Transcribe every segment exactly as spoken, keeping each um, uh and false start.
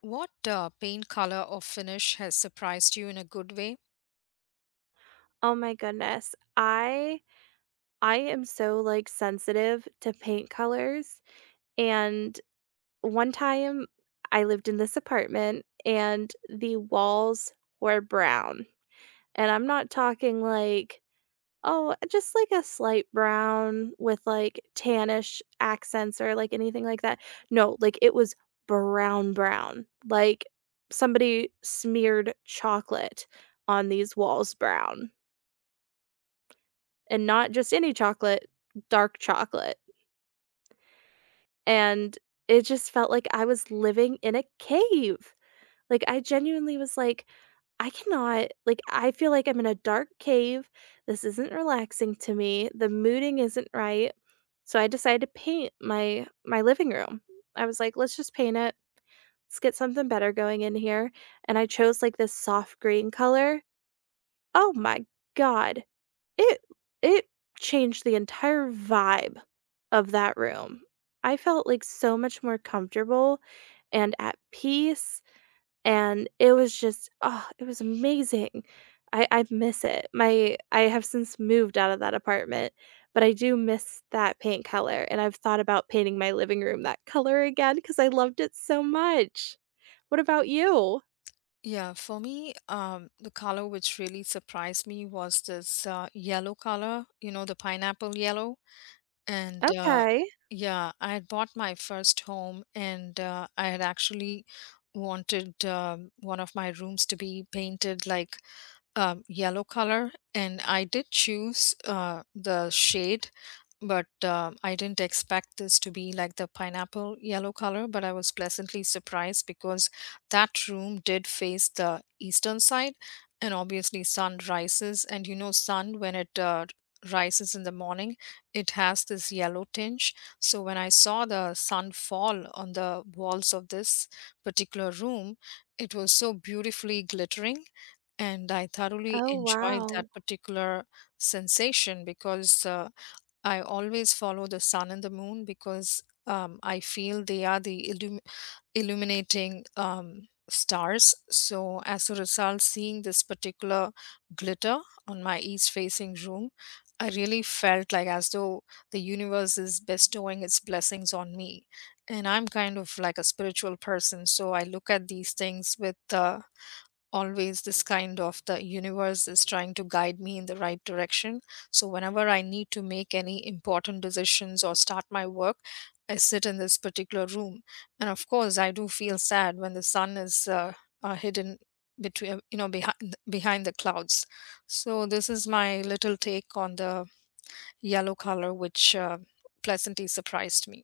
What uh, paint color or finish has surprised you in a good way? Oh my goodness. I I am so like sensitive to paint colors, and one time I lived in this apartment and the walls were brown. And I'm not talking like oh, just like a slight brown with like tannish accents or like anything like that. No, like it was brown brown. Like somebody smeared chocolate on these walls brown. And not just any chocolate, dark chocolate. And it just felt like I was living in a cave. Like, I genuinely was like, I cannot, like, I feel like I'm in a dark cave. This isn't relaxing to me. The mooding isn't right. So I decided to paint my my living room. I was like, let's just paint it. Let's get something better going in here. And I chose like this soft green color. Oh my god. It it changed the entire vibe of that room. I felt, like, so much more comfortable and at peace, and it was just oh, it was amazing. I I miss it. My I have since moved out of that apartment, but I do miss that paint color, and I've thought about painting my living room that color again because I loved it so much. What about you? Yeah, for me, um, the color which really surprised me was this uh, yellow color, you know, the pineapple yellow. And uh, Okay. yeah, I had bought my first home and uh, I had actually wanted um, one of my rooms to be painted like um, yellow color, and I did choose uh, the shade, but uh, I didn't expect this to be like the pineapple yellow color, but I was pleasantly surprised because that room did face the eastern side. And obviously sun rises, and you know, sun when it uh, rises in the morning, it has this yellow tinge. So when I saw the sun fall on the walls of this particular room, it was so beautifully glittering, and I thoroughly Oh, enjoyed that wow. particular sensation because uh, I always follow the sun and the moon because um, I feel they are the illum- illuminating um, stars. So, as a result, seeing this particular glitter on my east facing room, I really felt like as though the universe is bestowing its blessings on me. And I'm kind of like a spiritual person, so I look at these things with uh, always this kind of the universe is trying to guide me in the right direction. So whenever I need to make any important decisions or start my work, I sit in this particular room. And of course, I do feel sad when the sun is uh, uh, hidden between, you know, behind behind the clouds. So this is my little take on the yellow color, which uh, pleasantly surprised me.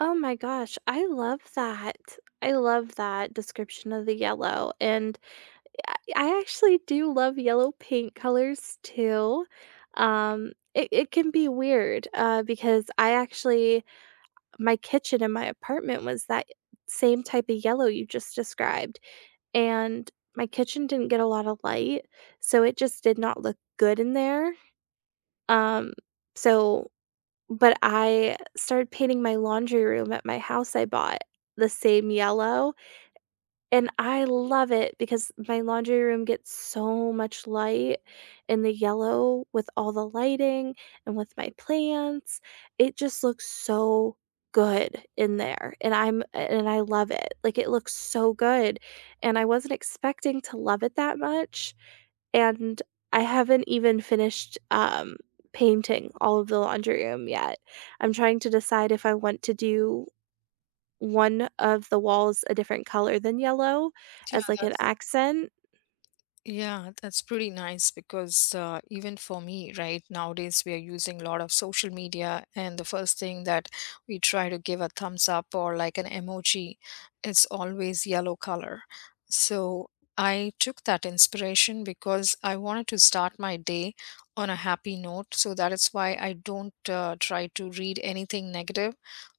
Oh my gosh, I love that. I love that description of the yellow, and I I actually do love yellow paint colors too. Um, it, it can be weird uh, because I actually, my kitchen in my apartment was that same type of yellow you just described, and my kitchen didn't get a lot of light, so it just did not look good in there. Um, so but I started painting my laundry room at my house I bought the same yellow, and I love it because my laundry room gets so much light, and the yellow with all the lighting and with my plants, it just looks so good in there, and I'm and I love it. Like, it looks so good, and I wasn't expecting to love it that much, and I haven't even finished, um, painting all of the laundry room yet. I'm trying to decide if I want to do one of the walls a different color than yellow Yeah, as, like, an that's accent. Yeah, that's pretty nice because uh, even for me, right, nowadays we are using a lot of social media, and the first thing that we try to give a thumbs up or like an emoji, it's always yellow color. So I took that inspiration because I wanted to start my day on a happy note. So that is why I don't uh, try to read anything negative,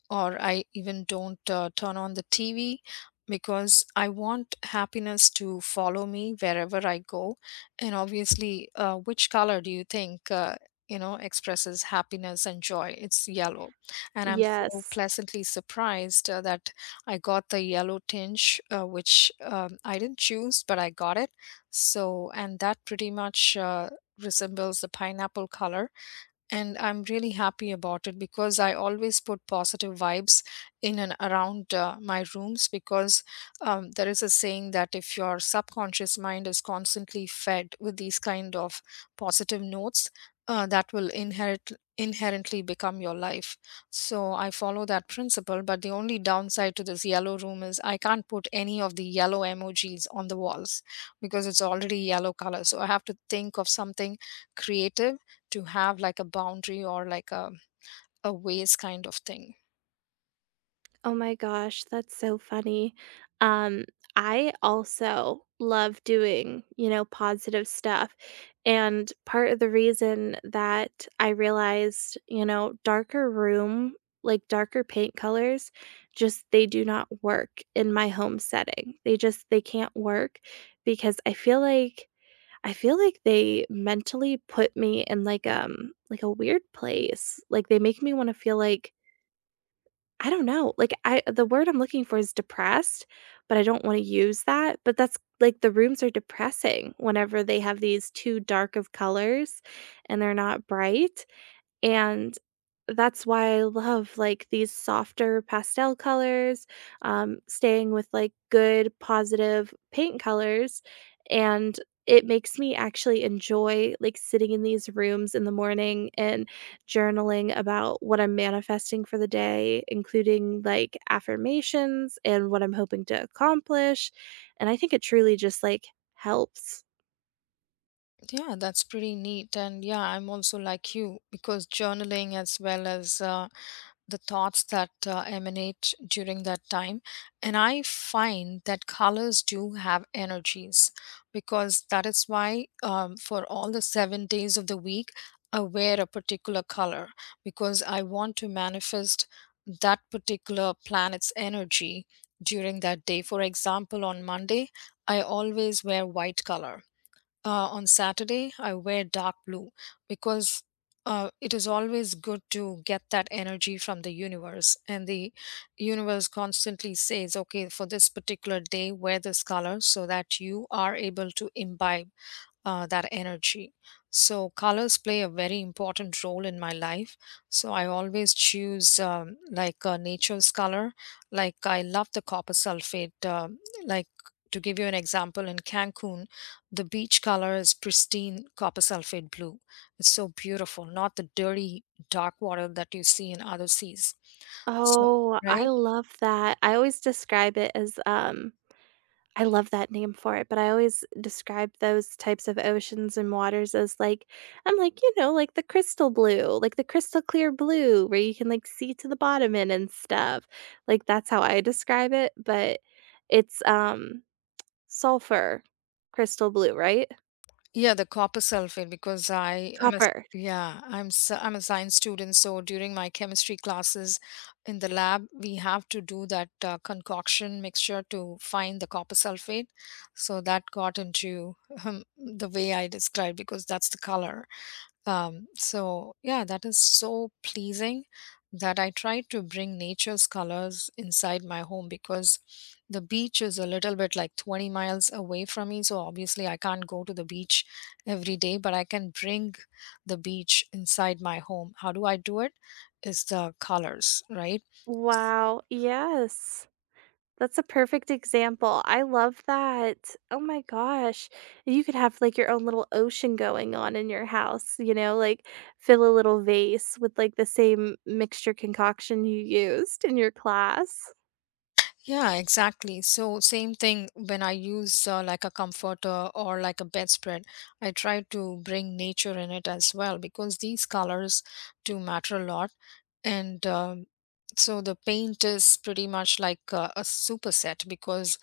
or I even don't uh, turn on the T V because I want happiness to follow me wherever I go. And obviously, uh, which color do you think Uh, you know expresses happiness and joy? It's yellow, and I'm so Yes. pleasantly surprised uh, that I got the yellow tinge, uh, which um, I didn't choose, but I got it. So and that pretty much uh, resembles the pineapple color, and I'm really happy about it because I always put positive vibes in and around uh, my rooms because um, there is a saying that if your subconscious mind is constantly fed with these kind of positive notes, uh, that will inherit inherently become your life. So I follow that principle, but the only downside to this yellow room is I can't put any of the yellow emojis on the walls because it's already yellow color. So I have to think of something creative to have like a boundary or like a, a ways kind of thing. Oh my gosh, that's so funny. Um, I also love doing, you know, positive stuff. And part of the reason that I realized, you know, darker room, like darker paint colors, just they do not work in my home setting. They just they can't work because I feel like I feel like they mentally put me in like um like a weird place. Like they make me want to feel like I don't know, like, I the word I'm looking for is depressed, but I don't wanna use that, but that's like, the rooms are depressing whenever they have these too dark of colors and they're not bright, and that's why I love, like, these softer pastel colors, um, staying with, like, good positive paint colors, and it makes me actually enjoy, like, sitting in these rooms in the morning and journaling about what I'm manifesting for the day, including, like, affirmations and what I'm hoping to accomplish, and I think it truly just, like, helps. Yeah, that's pretty neat. And yeah, I'm also like you because journaling as well as uh, the thoughts that uh, emanate during that time. And I find that colors do have energies because that is why, um, for all the seven days of the week, I wear a particular color because I want to manifest that particular planet's energy during that day. For example, on Monday, I always wear white color. Uh, on Saturday, I wear dark blue because uh, it is always good to get that energy from the universe. And the universe constantly says, okay, for this particular day, wear this color so that you are able to imbibe uh, that energy. So, colors play a very important role in my life. So, I always choose um, like uh, nature's color. Like, I love the copper sulfate. Uh, like, to give you an example, in Cancun, the beach color is pristine copper sulfate blue. It's so beautiful, not the dirty, dark water that you see in other seas. So, Oh, I right? love that. I always describe it as, um I love that name for it, but I always describe those types of oceans and waters as like I'm like, you know, like the crystal blue, like the crystal clear blue where you can like see to the bottom in and stuff. Like that's how I describe it, but it's um sulfur crystal blue, right? Yeah, the copper sulfate because I am a s- Copper. yeah, I'm s- I'm a science student, so during my chemistry classes in the lab, we have to do that uh, concoction mixture to find the copper sulfate. So that got into um, the way I described because that's the color. Um, so yeah, that is so pleasing that I try to bring nature's colors inside my home because the beach is a little bit like twenty miles away from me. So obviously I can't go to the beach every day, but I can bring the beach inside my home. How do I do it? Is the colors, right? Wow. Yes. That's a perfect example. I love that. Oh my gosh. You could have like your own little ocean going on in your house, you know, like fill a little vase with like the same mixture concoction you used in your class. Yeah, exactly. So same thing when I use uh, like a comforter or like a bedspread, I try to bring nature in it as well because these colors do matter a lot. And um, so the paint is pretty much like a, a superset because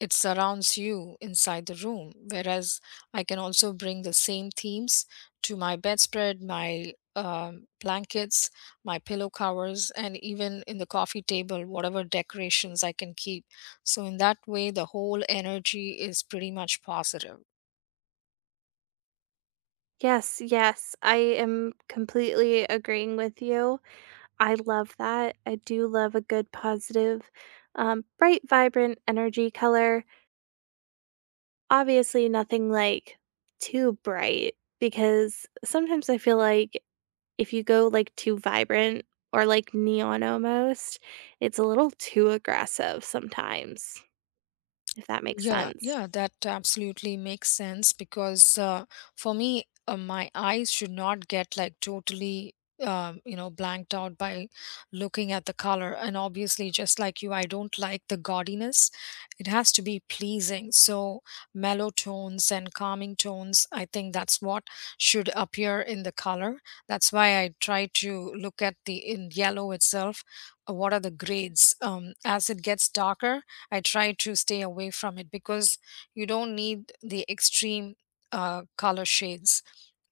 it surrounds you inside the room. Whereas I can also bring the same themes to my bedspread, my um, blankets, my pillow covers, and even in the coffee table, whatever decorations I can keep. So, in that way, the whole energy is pretty much positive. Yes, yes. I am completely agreeing with you. I love that. I do love a good positive, um, bright, vibrant energy color. Obviously, nothing like too bright because sometimes I feel like if you go, like, too vibrant or, like, neon almost, it's a little too aggressive sometimes, if that makes Yeah, sense. yeah, that absolutely makes sense because uh, for me, uh, my eyes should not get like totally, um, you know, blanked out by looking at the color. And obviously, just like you, I don't like the gaudiness. It has to be pleasing. So, mellow tones and calming tones, I think that's what should appear in the color. That's why I try to look at the in yellow itself. uh, What are the grades? Um, as it gets darker, I try to stay away from it because you don't need the extreme uh, color shades.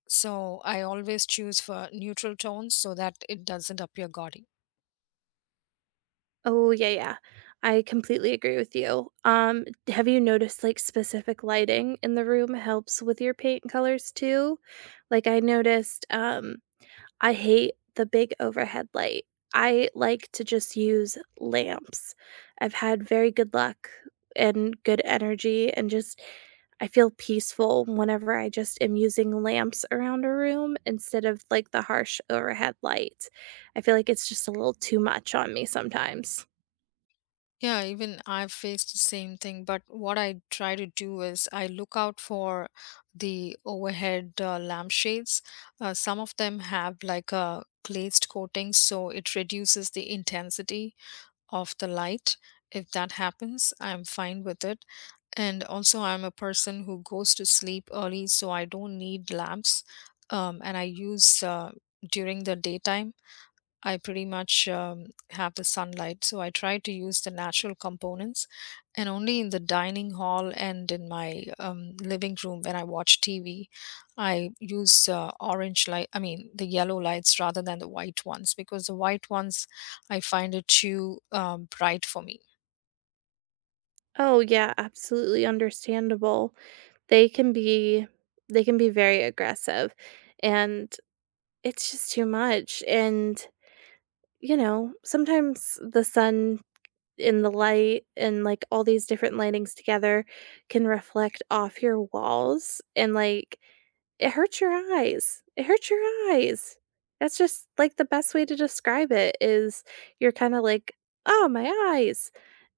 So I always choose for neutral tones so that it doesn't appear gaudy. Oh, yeah, yeah. I completely agree with you. Um, have you noticed, like, specific lighting in the room helps with your paint colors too? Like, I noticed, um I hate the big overhead light. I like to just use lamps. I've had very good luck and good energy and just I feel peaceful whenever I just am using lamps around a room instead of, like, the harsh overhead light. I feel like it's just a little too much on me sometimes. Yeah, even I've faced the same thing, but what I try to do is I look out for the overhead uh, lampshades. Uh, some of them have like a glazed coating, so it reduces the intensity of the light. If that happens, I'm fine with it. And also, I'm a person who goes to sleep early, so I don't need lamps. Um, and I use uh, during the daytime I pretty much um, have the sunlight, so I try to use the natural components, and only in the dining hall and in my um, living room when I watch T V, I use uh, orange light. I mean the yellow lights rather than the white ones because the white ones I find it too um, bright for me. Oh, yeah, absolutely understandable. They can be they can be very aggressive, and it's just too much, and you know, sometimes the sun and the light and like all these different lightings together can reflect off your walls and like it hurts your eyes. It hurts your eyes. That's just like the best way to describe it is you're kind of like, oh, my eyes.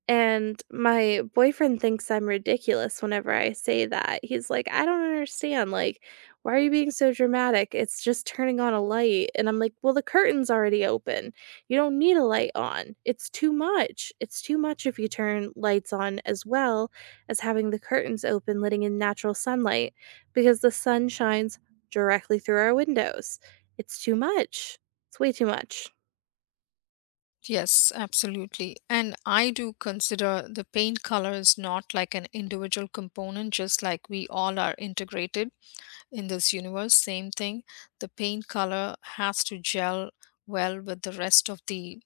And my boyfriend thinks I'm ridiculous whenever I say that. He's like, "I don't understand, like, why are you being so dramatic? It's just turning on a light." And I'm like, "Well, the curtain's already open. You don't need a light on. It's too much. It's too much if you turn lights on as well as having the curtains open, letting in natural sunlight because the sun shines directly through our windows. It's too much. It's way too much." Yes, absolutely. And I do consider the paint colors not like an individual component, just like we all are integrated in this universe. Same thing, the paint color has to gel well with the rest of the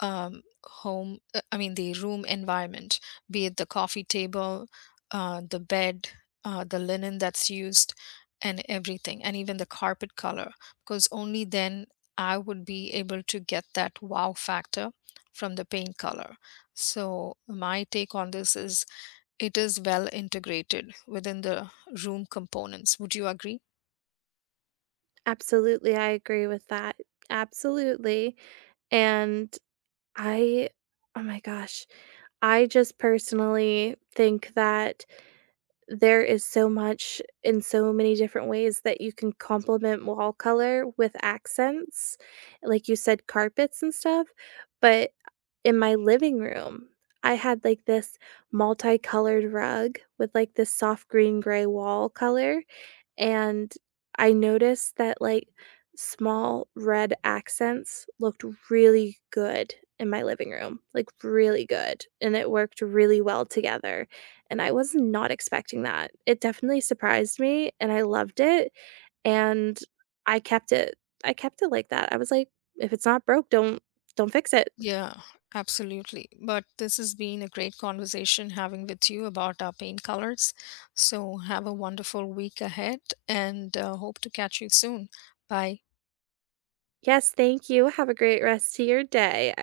um, home, uh, I mean the room environment, be it the coffee table, uh, the bed, uh, the linen that's used and everything, and even the carpet color, because only then I would be able to get that wow factor from the paint color. So my take on this is it is well integrated within the room components. Would you agree? Absolutely, I agree with that. Absolutely. And I oh my gosh, I just personally think that there is so much in so many different ways that you can complement wall color with accents, like you said, carpets and stuff, but in my living room, I had, like, this multicolored rug with, like, this soft green-gray wall color, and I noticed that, like, small red accents looked really good in my living room, like, really good, and it worked really well together, and I was not expecting that. It definitely surprised me, and I loved it, and I kept it I kept it like that. I was like, "If it's not broke, don't don't fix it." Yeah, absolutely. But this has been a great conversation having with you about our paint colors. So have a wonderful week ahead, and uh, hope to catch you soon. Bye. Yes, thank you. Have a great rest to your day.